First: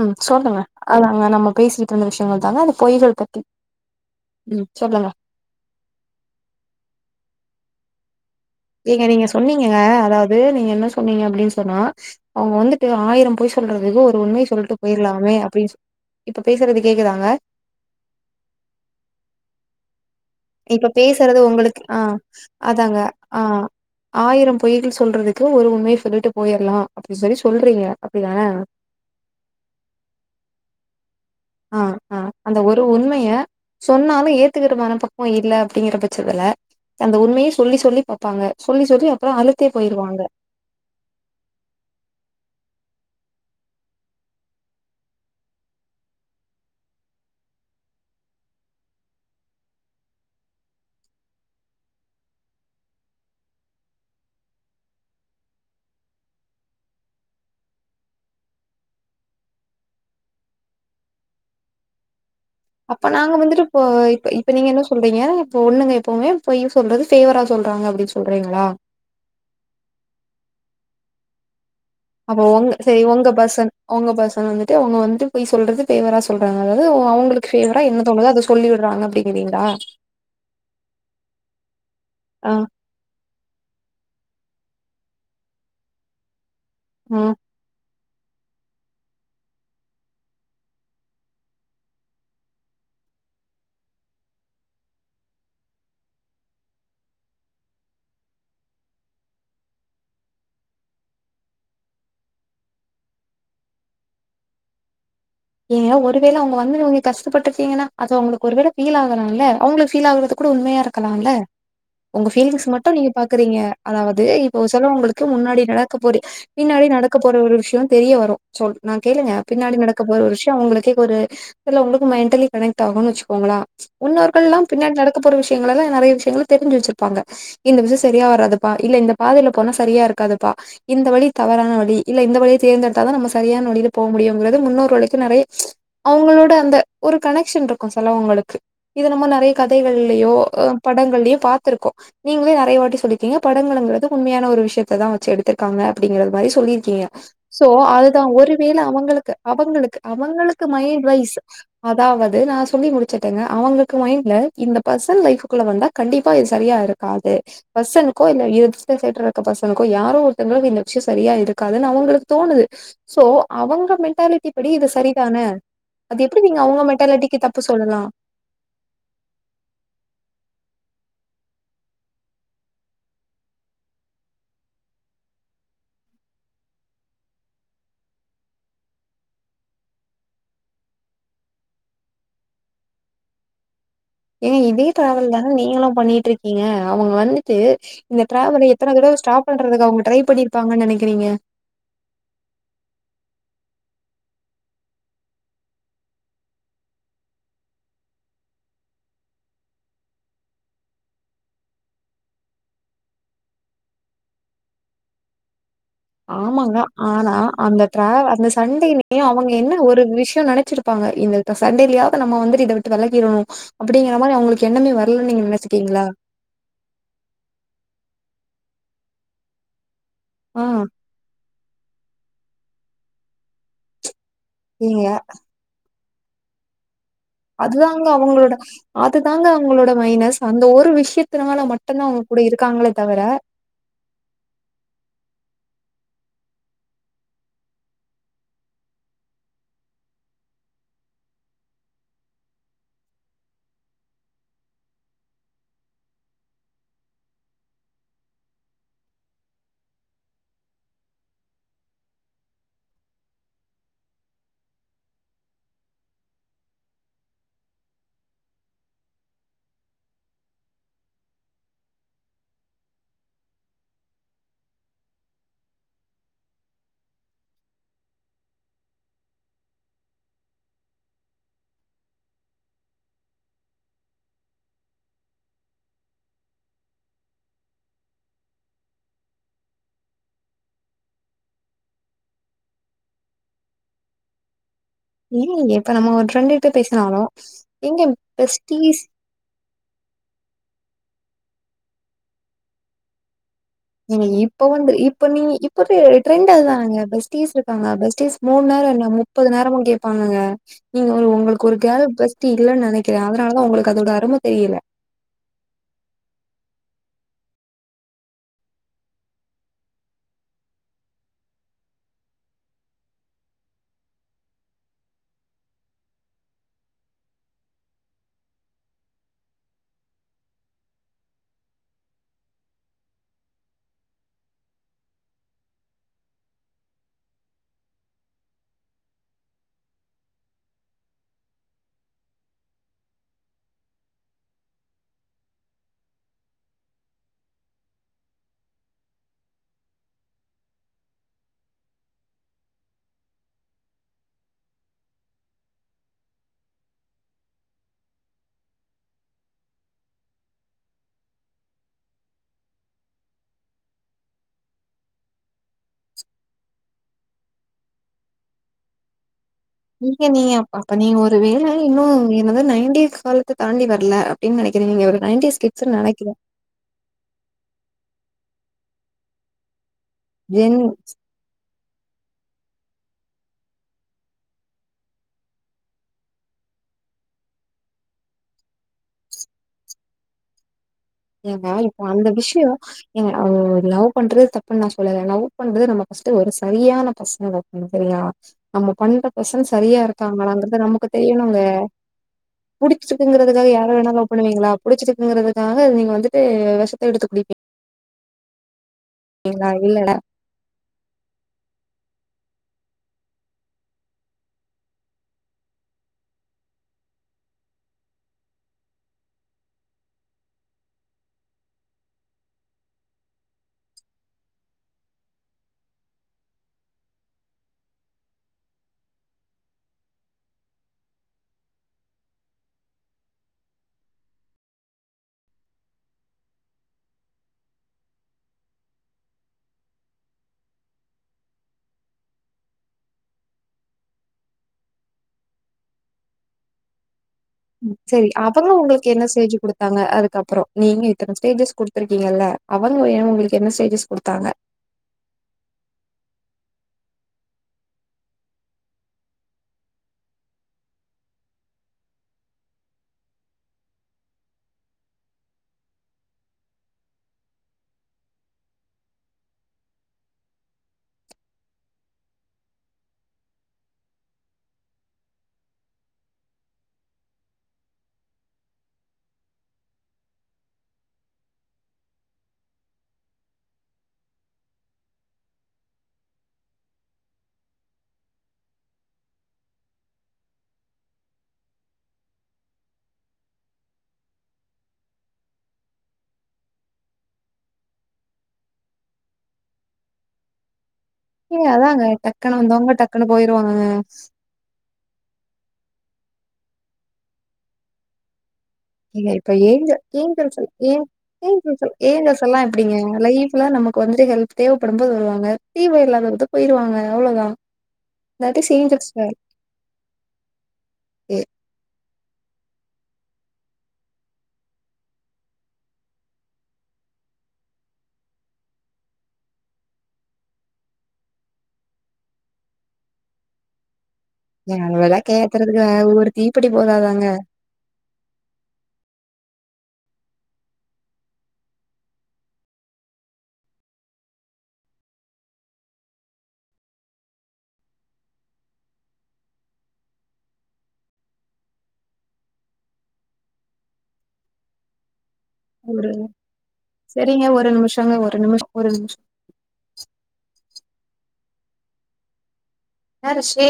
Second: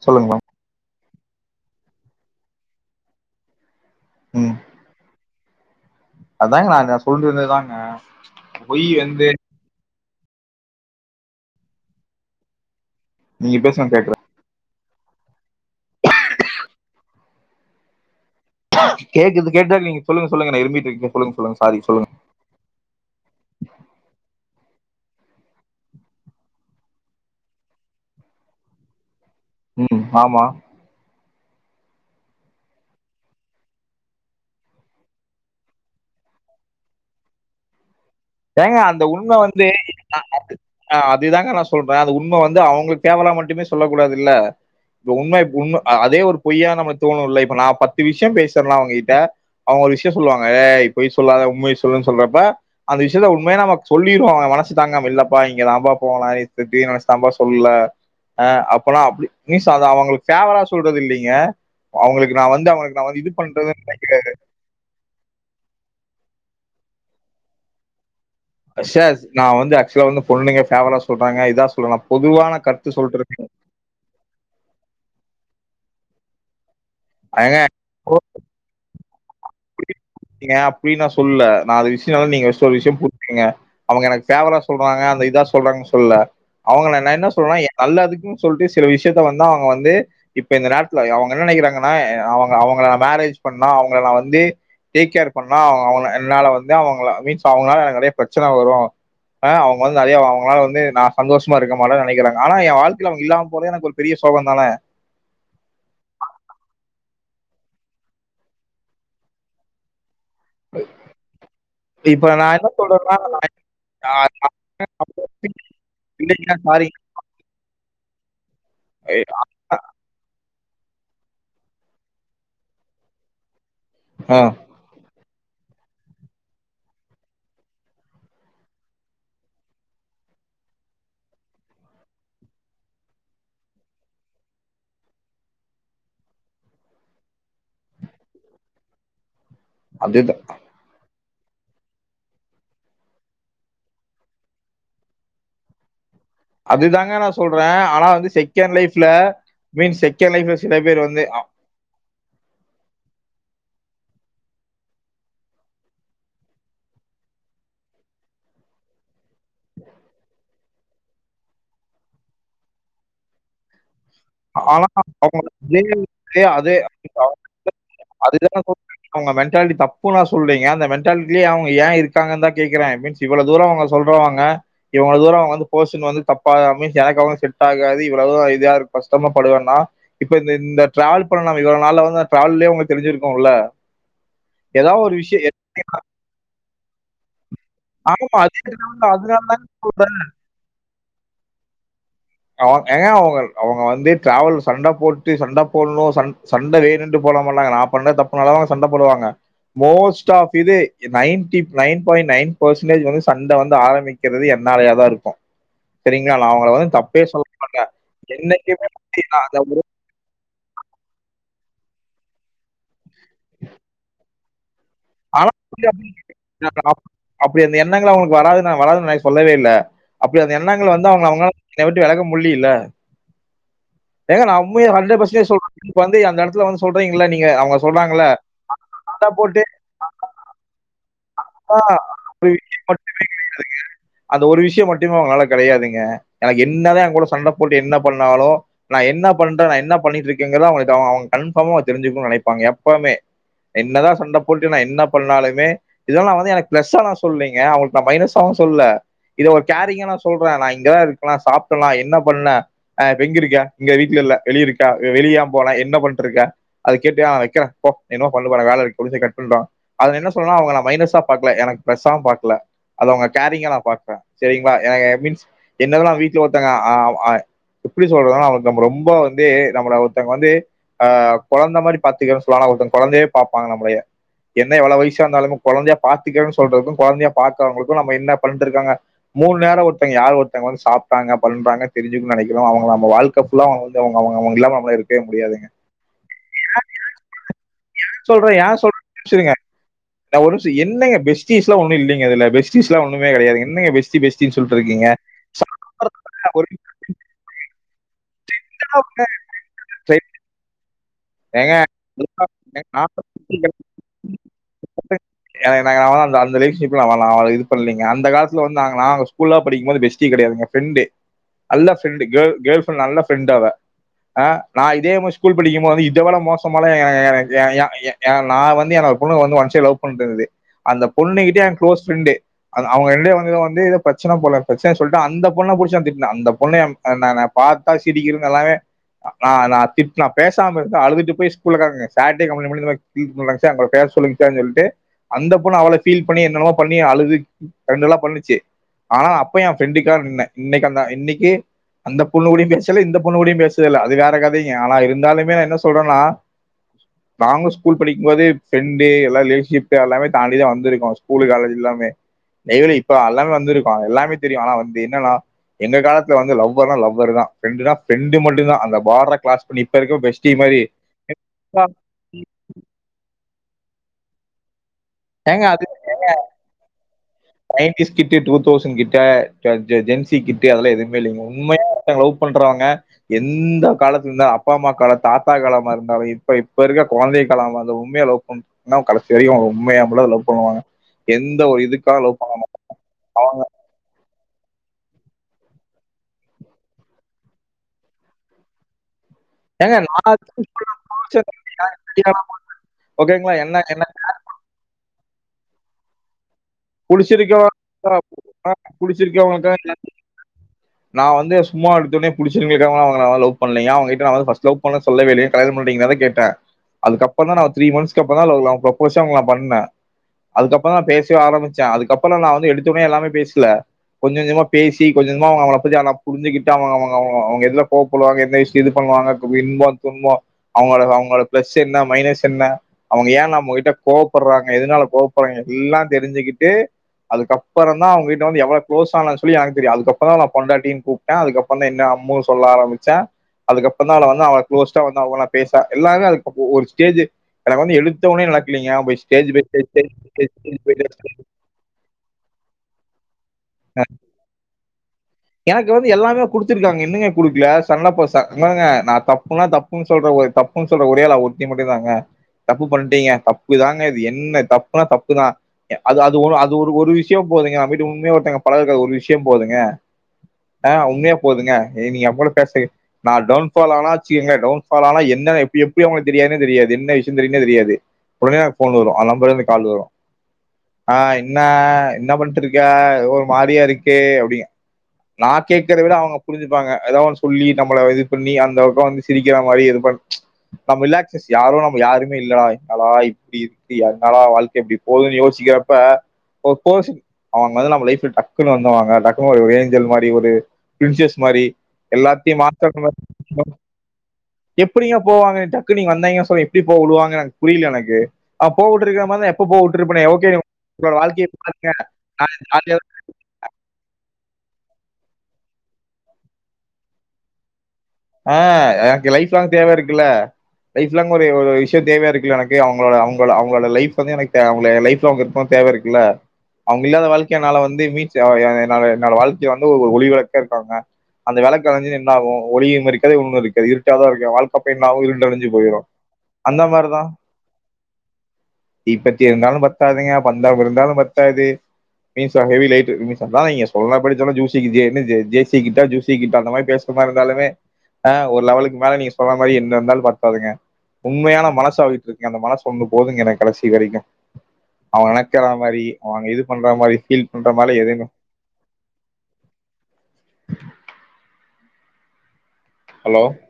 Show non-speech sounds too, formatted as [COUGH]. ம் சொல்லுங்க அதாங்க நம்ம பேசிட்டு இருந்த விஷயங்கள் தாங்க அந்த பொய்கள் பத்தி ம் சொல்லுங்க அதாங்க நாங்க சொல்றது தாங்க ஏங்க நீங்க சொன்னீங்கங்க அதாவது நீங்க என்ன சொன்னீங்க அப்டின் சொன்னா அவுங்க வந்து ட்டு ஆயிரம் பொய் நீங்க பேசுங்க சொல்றதுக்கு கேக்குற ஒரு உண்மைய சொல்ட்டு போயிறலாமே அப்டின் இப்ப பேசுறது கேக்குதாங்க கேக்குது கேட்டா நீங்க சொல்லுங்க சொல்லுங்க நா இருமிட்டு இப்ப இருக்க சொல்லுங்க பேசுறது சொல்லுங்க சாரி உங்களுக்கு ஆ சொல்லுங்க அதாங்க ஆ ஆயிரம் பொய்கள் சொல்றதுக்கு ஒரு உண்மைய சொல்லிட்டு போயிறலா அப்டின்னு சொல்லி சொல்றீங்க அப்டிதான ம் ஆமா ஆ ஆ அந்த ஒரு உண்மைய சொன்னாலும் ஏத்துக்கிற மன பக்குவோ இல்ல அப்டிங்கிற பட்சத்துல அந்த உண்மைய சொல்லி சொல்லி பாங்க ஏங்க சொல்லி சொல்லி அப்றோ அழுத்தே போயிருவாங்க நா அதுதாங்க நா சொல்ற அது உண்ம வந்து அவுங்களுக்கு தேவனா மட்டுமே சொல்லக் கூடாதுல்ல இப்ப உண்ம உண்ம அதே ஒரு பொய்யா நம்ம தோணும்ல்ல இப்போ நா பத்து விஷயோ பேசுறனா அவுங்ககிட்ட அவுங்க ஒரு விஷயோ சொல்லுவாங்க ஏ பொய் சொல்லாத உண்மைய சொல்லுன்னு சொல்றப்ப அந்த விஷயத்த உண்மையா நம்ம சொல்லிருவோ மனசு தாங்காமா இல்லப்பா இங்க தா பா போலா இப்டி இப்டி நெனச்சிதா பா சொல்லல அ அப்பனா அப்டி மிஸ் அது அவுங்களுக்கு பேவரா சொல்றது இல்லைங்க அவுங்களுக்கு நா வந்து இந்த அவனுக்கு அப்ப நா வந்து இது நாங்க வந்துட்டு பண்றதுன்ன இப்ப நெனக்கிறாரு இப்ப இப்போ நீங்க என்ன சொல்றீங்க இப்போ பொண்ணுங்க எப்பவுமே பொய் சொல்றது ஃபேவரா சொல்றாங்க அப்டினு சொல்றீங்களா செ நா வந்து ஆக்சுவலா வந்து பொண்ணுங்க ஃபேவரா சொல்றாங்க இதா சொல்றா அப்ப உங்க செரி உங்க பசங் உங்க பசங்க வந்துட்டு அவங்க வந்துட்டு பொய் சொல்றது ஃபேவரா சொ சொல்றாங்க அதாவது அவங்களுக்கு ஏங்க ஃபேவரா என்ன தோணுதுதோ அத சொல்லிடுறாங்க அப்படிங்கறீங்களா ஏன் அப்டின்னு சொல்ல நா அது விஷயோ நீங்க ஆ சில விஷ்ய பு அவங்க எனக்கு ஃபேவரா சொல்றாங்க அந்த இதா சொல்றாங்கன்னு சொல்லல அவங்க நா ஆ என்ன சொல்றன்ன நல்லதுக்குன்னு சொல்லிட்டு சில விஷயத்த வந்து அவங்க வந்து இப்ப இந்த நேரத்துல அவங்க என்ன நெனக்கிறாங்கன் ஆ அவங்க அவங்க மேரேஜ் பண்ணா அவங்கள நா வந்து டேக் கேர் பண்ணா அவங்க என்னால வந்து அவங்க மீன்ஸ் அவங்களால நெறைய பிரச்சன வரும் ஆ அவங்க வந்து நெறைய அவங்களால வந்து நா சந்தோஷமா இருக்க மாட்டேனு நெனக்கிறாங்க ஆன எ வாழ்க்கைல அவங்க இல்லாம போனது எனக்கு பெரிய சோகம் தானே ஏங்க ஒருவேல அவங்க வந்து நீங்க கஷ்டப்பட்டுடிங்கன்னா அது அவங்களுக்கு ஒரு வேல ஃபீல் ஆகலாம்ல அவங்களுக்கு ஃபீல் ஆகுறதுக்கு கூட உண்மையா இருக்கலாம்ல இப்ப உங்க நான் ஃபீலிங்ஸ் என்ன மட்டும் நீங்க சொல்றேன்னா பாக்றீங்க அதாவது இப்போ செலவங்களுக்கு முன்னாடி நடக்க போர இல்லைங்க பின்னாடி சாரி. நடக்க போற ஒரு விஷயோ தெரிய வரு சொ நா கேளுங்க பின்னாடி நடக்க இப்ப விஷயோ உங்களுக்கே ஒரு உங்களுக்கு மெண்டல்லி கனெக்ட் ஆகும்னு வச்சுக்கோங்களா ஆ முன்னோர்கள்ல்லா பின்னாடி நடக்க போற விஷயங்கலாம் நெறைய விஷயங்கள் தெரிஞ்சு வெச்சிருப்பாங்க இந்த விஷயம் சரியா வராதுப்பா இல்ல இந்த பாதைல போனா செரியா இருக்காதுப்பா இந்த வழி தவறான வழி இல்ல இந்த வழிய தேர்தேடுத்தா தான் நம்ம சரியான வழியில போ முடியுங்கறத முன்னோரு உழக்கும் நெறைய அவங்களோட அந்த ஒரு கனெக்ஷன் இருக்கும் சிலவுங்களுக்கு இது நம்ம நெறைய கதைகள்லயோ அதுதா படங்கள்லயோ பாத்திருக்கோம் நீங்களே நெறைய வாட்டி சொல்லிருக்கீங்க படங்களங்குறது உண்மையான ஒரு விஷயத்த தான் வச்சு எடுத்திருக்காங்க அப்டிங்கறது மாறி சொல்லியிருக்கீங்க அதுதாங்க நான் சோ சொல்றேன். ஆனா வந்து அதுதான் செகண்ட் ஒருவேள லைஃப்ல அவங்களுக்கு அவங்களுக்கு மீன் செகண்ட் லைஃப்ல அவங்களுக்கு சில மை பேர் வந்து அட்வைஸ் அதாவது நான் சொல்லி முடிச்சேருங்க அவங்களுக்கு மைண்ட்ல இந்த பர்சன் லைப்க்குள்ள வந்தா கண்டிப்பா இது சரியா இருக்கு காது பர்சன்க்கோ இல்ல எதுத்த சைட்டு இருக்க பர்சனுக்கோ யாரோ ஒருத்தங்களுக்கு இந்த விஷயம் சரியா இருக்காதுன்னு அவங்களுக்கு தோணுது சோ அவங்க மென்டாலி ட்டிப்படி இது ஆனா சரிதானே அவங்க அது எப்டி நீங்க அதே அவங்க அதே மெட்டாலிட்டிக்கு தப்பு சொல்லலாம் அதுதான் சொல் [UNINTELLIGIBLE] இருக்காங்க அவங்க மெண்டாலிட்டி தப்புன்னு நான் சொல்லங்க அந்த மெண்டாலிட்டிலயே அவங்க ஏன் இருக்காங்க தான் கேக்குறேன் மீன்ஸ் இவ்வள தூரம் அவங்க சொல்றவாங்க இவல தூரம் அவங்க வந்து பேர்சன் வந்து தப்ப எனக்கு அவங்க செட் ஆகாது இவளவுதூரம் இதா இருக்கும் கஷ்டமா படுவேன்னா இப்ப இந்த டிராவல் பண்ண நம் இவள நாள்ல வந்து டிராவல்யே உங்களுக்கு தெரிஞ்சிருக்கும்ல்ல ஏங்க இதே டிராவல் தானே நீங்களும் பண்ணிட்டு இருக்கீங்க அவங்க வந்துட்டு இந்த ஆமா அதே டிராவல எத்தன டிராவல்ல தடவ அதனால ஸ்டாப் தாங்க பண்றது சொல்றேன். அவங்க ட்ரை பண்ணிருப்பாங்கனு நினைக்கிறீங்க அவங்க ஏங்க அவங்க வந்து டிராவல் சண்ட போட்டு சண்ட வேணும்டு சண் ச போட வேணுமட்டு போட மாட்டாங்க பண்ற தப்புனால தான் சண்ட போடுவாங்க மோஸ்ட் ஆப் இதே ninety nine point nine percentage வந்து சண்ட வந்து ஆரம்பிக்கிறது என்னாலய தான் இருக்கும் சரிங்களா நான் அவங்கள ஆமாங்க. வந்து தப் ஆனா அந்த டிராவ அந்த சண்டையிலேய அவங்க என்ன ஒரு விஷயம் நினைச்சிருப் இருப்பாங்க இந்த சண்டேலாதுஸ நம்ம வந்துட்டு இத விட்டு விளக்கிடணும் அப்டிங்கற மாறி அவங்களுக்கு என்னமே வர ஆனா அப்டி அந்த எண்ணங்கள் அவங்களுக்கு வராது நான் வராதுன்னக்கு சொல்லவே இல்ல அப்டி அந்த ஆ எண்ணங்கள் வந்த அவங்க அவங்களால என் விட்டு விளக்க முல்லில்ல ஏங்க நா உண்மையா ஏங்க ஹண்ரட் பெர்சன்டேஜ் சொல்றேங்க வந்து அந்த எடத்துல வந்து சொல்றீங்கள நீங்க அவங்க அதுதாங்க சொல்றாங்களா அவங்களோட சண்ட அதுதாங்க போட்டு அவங்களோட மைனஸ் அந்த ஒரு விஷியத்தினால ஆ. மட்டுதா அவங்க கூட ஒரு விஷயம் இருக்காங்களே மட்டும் தவிர அந்த ஒரு விஷயம் மட்டுமே அவங்கால கெடையாதுங்க எனக்கு என்னதா எங்கோட சண்ட போட்டு என்ன பண்ணாலு நா என்ன பண்றே நா என்ன பண்ணிட்டு இருக்கேங்கிறத அவங்களுக்கு அவங்க கன்பாமா அவ தெரிஞ்சுக்கனும்னு நெனைப்பாங்க எப்பவுமே என்னதா சண்ட போட்டு நா என்ன பண்ணாலுமே இதெல்லா நா வந்து எனக்கு இதெல்லா நா வந்து எனக்கு பிளஸ்ஸா நா சொல்லீங்க அவங்களுக்கு நா மைனஸ்ஸாவு சொல்லல்ல இத ஒரு கேரிங்கனா சொல்றே நா இங்கதா இருக்கனா சாப்டனா என்ன பண்ணே ஆ இப்ப எங்க இருக்க இங்க வீட்ல இல்லா வெளிய இருக்கியா வெளிய ஏ போனா என்ன பண்ணிட்டு இருக்கா அது கேட்டு ஆ நா வைக்கிறே போ என்னம்மோ பண்ணு போ எனக்கு வேல இருக்கு சொல்லிட்டு கட் பண்ருவா அது நா என்ன சொல்ரனா அவங்கள மைனஸா பாக்குல எனக்கு பிளஸ்ஸா பாக்குல அது அவங்க கேரிங்கா நா பாக்றே செரிங்களா எ மீன்ஸ் என்னெல்லா வீட்ல ஒருத்தாங்க ஆ ஆ எப்டி சொல்றதுனா அவங்களுக்கு நம்ம ரொம்ப வந்து நம்மள ஒருத்தங்க வந்து ஆ கொழந்த மாறி பாத்துக்கிறன்னு சொல்லுவாங்கல ஒருத்தங்க கொழந்தையே பாப்பாங்க நம்மளைய என்னய எவ்ளோ வயச இருந்தாலுமே கொழந்தையா பாத்துக்கேன்னு சொல்றதுக்கு கொழந்தைய பாக்கறவங்களு நம்ம என்ன பண்ணுட்டு இருக்கோங்க மூணு நேரோ ஒருத்தங்க யார் ஒருத்தங்க வந்து சாப்டாங்க பண்றாங்க தெரிசுக்குன்னு நெனைக்கிறோ அவங்க நம்ம வாழ்க்க புல்லா வந்து அவங்க அவங்க அவங்கில்லாம அவங்களா இருக் ஏ இப்ப நம்ம ஒரு பிரெண்டுட்ட பேசினாலு எங்க பெஸ்டீஸ் செரிங்க நா ஒரு நிமிசோ என்னங்க பெஸ்டீஸ்ல ஒன்னு இல்லங்க அதுல பெஸ்டீலா ஒண்ணமே கெடையாதுங்க நீங்க இப்ப வந்து இப்ப நீ இப்ப ட்ரெண்டு அதுதான்னங்க பெஸ்ட் டீஸ் இருக்காங்க பெஸ்டீஸ் மூணு நேரோ என்னா முப்பது நேரமு கேப்பாங்கங்க நீங்க ஒரு உங்களுக்கு ஒரு கேலு பெஸ்டி இல்லென்னு நெனைக்கிறே அதனால ஏங்க தா உங்களுக்கு அதோட அரும தெரியல எனக்கு நா வேணா அந்த ரிலஷன்ஷிப்லா வே‌ணா இது பண்ணலங்க அந்த காலத்துல வந்து நா நாங்க ஸ்கூல்லா படிக்கும் போது பெஸ்டி கெடையாயதுங்க ப்ரெண்டு நல்ல ஃப்ரெண்டு கேர்ள் ஃப்ரெண்டு நல்ல ஃப்ரெண்டடு அவ நா இதே மாறி ஸ்கூல் படிக்கும் போது இத விட மோசமால்ல ஏ ஏ ஏ ஏ ஏ ஏ நா வந்து எண்ண வந்து ஒரு பொண்ணு வந்து ஒன் ஸைடு லவ் பண்ணிட்டு இருந்தது அந்த பொண்ணு கிட்டயே எ குளோஸ் ஃப்ரெண்டு அவங் அவங்க ரெண்டேயே வந்தது வந்து இத பிரச்சனை போல பிரச்சனைய சொல்லிட்டு அந்த பொண்ணை புடிச்சி திட்னே அந்த பொண்ண நா நா பாத்தா சிரிக்கிருனெல்லாமே நா நா திட் நா பேசாம அழுதுட்டு போய் ஸ்கூல்ல தா இருந்தே சர்டே கம்ளைன் பண்ணிட்டு இந்த மாரி பீல் பண்ராங்க சார் பேச சொல்லுங்க சார்னு சொல்லிட்டு அந்த பொண்ணு அவளோ ஃபீல் பண்ணி என்னென்னமோ பண்ணி அழுது ரெண்டெல்லா பண்ணுச்சு ஆனா அப்பயு எ ஃப்ரெண்டுக்காக நின்னே இன்னைக்கு அந்தா இன்னைக்கு அந்த பொண்ணு கூடயு பேசல இந்த பொண்ணு கூடயு பேசவே இல்லைங்க அது வேற கதைங்க ஆனா இருந்தாலுமே நா என்ன சொ சொல்றேனா நாங்க ஸ்கூல் படிக்கும்போது ஃப்ரெண்டு எல்லா ரிலேஷன்ஷிப் எல்லாமே தாண்டிதா வந்துருக்கோ ஸ்கூல் காலேஜ் எல்லாமே நெய்ல இப்ப எல்லாமே வந்திருக்க எல்லாமே தெரியு ஆனா வந்து என்னன்னா எங்க காலத்துல வந்து லவ்வர் நா லவ்வர் தா ஃப்ரெண்டுனா ஃப்ரெண்டு மட்டு தா அந்த பாடர கிராஸ் பண்ணி இப்போ இருக்குர பெஸ்ட் நீ அப்ப அப்ப நீ ஒரு வேளை இன்னு என்னது நைன்டிஸ் காலத்த தாண்டி வரல அப்டின்னு நெனைக்கிற நீங்க ஒரு நைன்டிஸ் கிட்ஸ் நெனைக்கிரே நைன்டீஸ் கிட்டு டூ தௌசண்ட் கிட்ட ஜெ ஜென்சி கிட்டு ஜென் அதெல்லா எதுவுமே இல்லெங்க உண்மையா ஒருத்தவங்க லவ் பண்றவங்க எந்த காலத்து இருந்தாலு அப்பா அம்மா காலோ தாத்தா காலமா இருந்தாலு இப்ப இப்ப இருக்க கொழந்தைய இருக்கலாம் அந்த உண்மையா லவ் பண்ணா கடைசி வரைக்கு உண்மை கூட லவ் பண்ணுவாங்க எந்த ஏன்னா ஒரு இப்ப இதுக்காக அந்த லவ் பண்ண விஷயோ ஏங்க மாட்டாங்க அவுங்க அவங்க ஒரு லவ் பண்றது தப்புன்னு நா சொல்லல லவ் பண்றது நம்ம ஃபஸ்ட்டு ஒரு சரியான பசங்க லவ் பண்ணனு சரியா நம்ம பண்ற பர்சன் ஏங்க சரியா நான் இருக்காங்களாங்கறத நமக்கு தெரியணுங்க ஓகேங்களா புடிச்சிட்டுக்குங்கறதுக்காக என்ன யார என்ன வேணா லவ் பண்ணுவீங்களா புடிச்சிட்டுக்குங்கிறதுக்காக நீங்க வந்துட்டு விச புடிச்சிருக்கோம் ப ப புடிச்சிருக்கவங்க குடிப்பீங்களா? ளுக்காக இல்லல்ல. தா நா வந்து சும்மா எடுத்தோன்னயே புடிச்சிருக்கு அவங்கள னா லவ் பண்ணலேஙக அவங்கிட்ட நா வந்து லல் பண்றேனு சொல்லவேயில்லையே கல்யாணம் பன்றீங்கன்னதா கேட்டே அதுக்கப்பறம் தா த்ரீ மந்த்ஸ்கு அப்பறோ தா ப்ரபோசே நா பண்ணே அதுக்கப்பறம் தா பேசவே ஆரம்பிச்சே அதுக்கப்பறல்லாம் நா வந்து எடுத்தோனயே எல்லாமே பேசுல கொஞ்சம் கொஞ்சமா பேசி கொஞ் கொஞ்சமா அவங்கள பத்தி நல்லா புரிஞ்சுட்டு அவங்க அவங்க அவங்க எதுல கோவ பண்ணுவாங்க எந்த விஷ்யோ இது பண்ணுவாங்க இன்போ துன்பம் அவங்களோட அவங்க ப்ளஸ் என்ன மைனஸ் என்ன அவங்க ஏ நம்மகிட்ட கோவப்படுறாங்க எதுனால கோவப்படுறாங்க எல்லா தெரிஞ்சுக்கிட்டு அதுக்கப்பறம் தா அவங்க கிட்ட வந்து எவ்ளோ க்ளோஸ் ஆனேன்னு எனக்கு தெரியு அதுக்கப்பறம் தா பொண்டாட்டின்னு கூப் தே அதுக்கப்பறம் தான் என்ன அம்மு சொல்ல ஆரம்பிச்சே அதுக்கப்பறம் தா அவள வந்து அவள குளோஸ்டா வந்து அவ்களா பேச எல்லாமே அதுக்கப்ப ஒரு ஸ்டேஜு சேரி அவங்க உங்களுக்கு என்ன ஸ்டேஜு பை ஸ்டேஜ் குடுத்தாங்க ஸ்டேஜ் பை அதுக்கப்பறோ ஸ்டேஜ் பை நீங்க ஸ்டேஜ் இத்தன ஸ்டேஜஸ்டு குடு துருக்கீங்கள்ல அவங்க ஏ உங்களுக்கு என்ன சேஜஸ் குடுத்தாங்க எனக்கு வந்து எல்லாமே குடுத்திருக்காங்க என்னங்க குடுக்கல சன்னப்பச இந்தாருங்க நா தப்புன்னா தப் தப்புன்னு சொல்ற ஒய் தப்புன்னு சொல்ற ஒரே ஆள் அவ ஒருத்தி மட்டு தாங்க தப்பு பணட்டீங்க தப்பு தாங்க இது என்ன தப்புனா தப்புதா அது அது ஒரு அது ஒரு ஒரு விஷ்யோ போதுங்க நம்பீட்டு உண்மயா ஒருத்தவங்க பழகுற ஒரு விஷ்யோ போதுங்க ஆ உண்மயே போதுங்க நீங் அவுங்களோட பேசவே நான் டவுன்ஃபால் ஆனாச்சுங்களே டவுன்ஃபால் ஆனா என்ன எப்ப எப்புடி அவுங்களுக்கு தெரியாதுன்னே தெரியாது என்ன விஷ்யோம் தெரியுன்னே தெரியாது ஒடனே எனக் போன் வரும். அவ நம்பர்லேந்து கால் வரும் ஆ இன்ன இன்ன பண்ணிட்டு இருக்க ஒரு மாறியா இருக்கே அப்டியா நா கேக்றத விட அவுங்க புரிஞ்சுப்பாங்க ஏதாவ் ஒன்னு சொல்லி நம்மள இது பண்ணி அந்த பக்கம் வந்து சிரிக்கிற மாறி எது பண் நம்ம ரிலாக்சஸ் யாரும் நம்ம யாருமே இல்லடா என்னடா இப்டி இருக்கு என்னடா வாழ்க்க எப்டி போதுன்னு யோசிக்கிறப்ப ஒரு கோழிப் அவுங்க வந்து நம்ம லைஃப்ல டக்குன்னு வந்தவங்க டக்குன்னு ஏஞ்சல் மாரி ஒரு ‌‌‍ பரின்சசஸ மாரி ஏங்க அதாங்க எல்லாத்தையு டக்குனு வந்தவங்க மாத்தணு டக்குனு போயிருவாங்கங்க. எப்பிடிங்க போவாங்க டக்குன்னு நீங்க வந்தீங்க சொல்லி எப்டி போ வுடுவாங்க எனக்கு புரில எனக்கு அவன் போக விட்டுருக்கிற இவ மாதிரி இப்ப தான் எப்போ போக ஏஞ்சல் விட்டுருப்பேன் ஏஞ்சல் ஓகே சொல்லு ஏஞ் உங்களோட வாழ்க்கையை ஏஞ்சல் பாருங்க சொல்லு ஏஞ்சல் செல்லா எப்டிங்க ஜாலியா அ லைஃப்ல நம்ம கொஞ்ச ஹேல்ப் தேவப்படும் போது வருவாங்க தேவ இல்லாத போது போயிருவாங்க அவ்ளோதா ஆ எனக்கு லைஃப் லாங் தேவ இருக்குல்ல லைஃப் லாங் ஏ ஒரு ஒரு விஷ்யோ தேவயா இருக்குல்ல எனக்கு அவுங்களோட அவுங்கள அவுங்களோட லைஃப் வந்து எனக்கு தே அவுங்கள லைஃப்ல அவுங்க இருக்கனு தேவ இருக்கு இல்ல அவுங்க இல்லாத வாழ்க்கைய என்னால வந்து மீட் என்ன என்னோட வாழ்க்கைல வந்து ஒரு ஒளி விளக்கா இருக்காங்க அந்த விளக்கு அணஞ்சுதுன்னா என்ன ஆகு ஒளியு இருக்காது ஒன்னு இருக்காது இருட்டாதா ஏ ஏன் வாழ்க்கப்ப என்னாகு அதெல்லாம் இருண்டு அடஞ்சு கேக்கறதுக்கு போயிரு ஒரு தீப்பெட்டி அந்த மாரிதா போதாதாங்க? இப்பத்தி இருந்தாலு பத்தாதுங்க பந்தா இருந்தாலு பத்தாது மீச ஹெவி லைட்டு நீங்க சொல்லாதிங்க சொன்னபடி சொன்னா ஜுசி கிட் ஜசி கிட்டா ஜுசி கிட்டா அந்த மாரி பேச சும்மா இருந்தாலுமே ஆ ஒரு லெவலுக்கு மேல நீங்க சொன்ன மாரி என்ன இருந்தாலு பத்தாதுங்க உண்மையான மனசு அவகிட்ட இருக்கு அந்த மனசு ஒன்னு போதுங்க எனக்கு கடைசி வரைக்கு அவ நெனக்குறா மாரி ஒரு அவ அங்க இது பண்ற மாரி சரிங்க ஃபீல் பண்ற ஒரு மாரி நிமிஷங்க எதுமே ஒரு நிமிஷ ஒரு நிம்ஷோ என்னா ஹலோ ரிஷி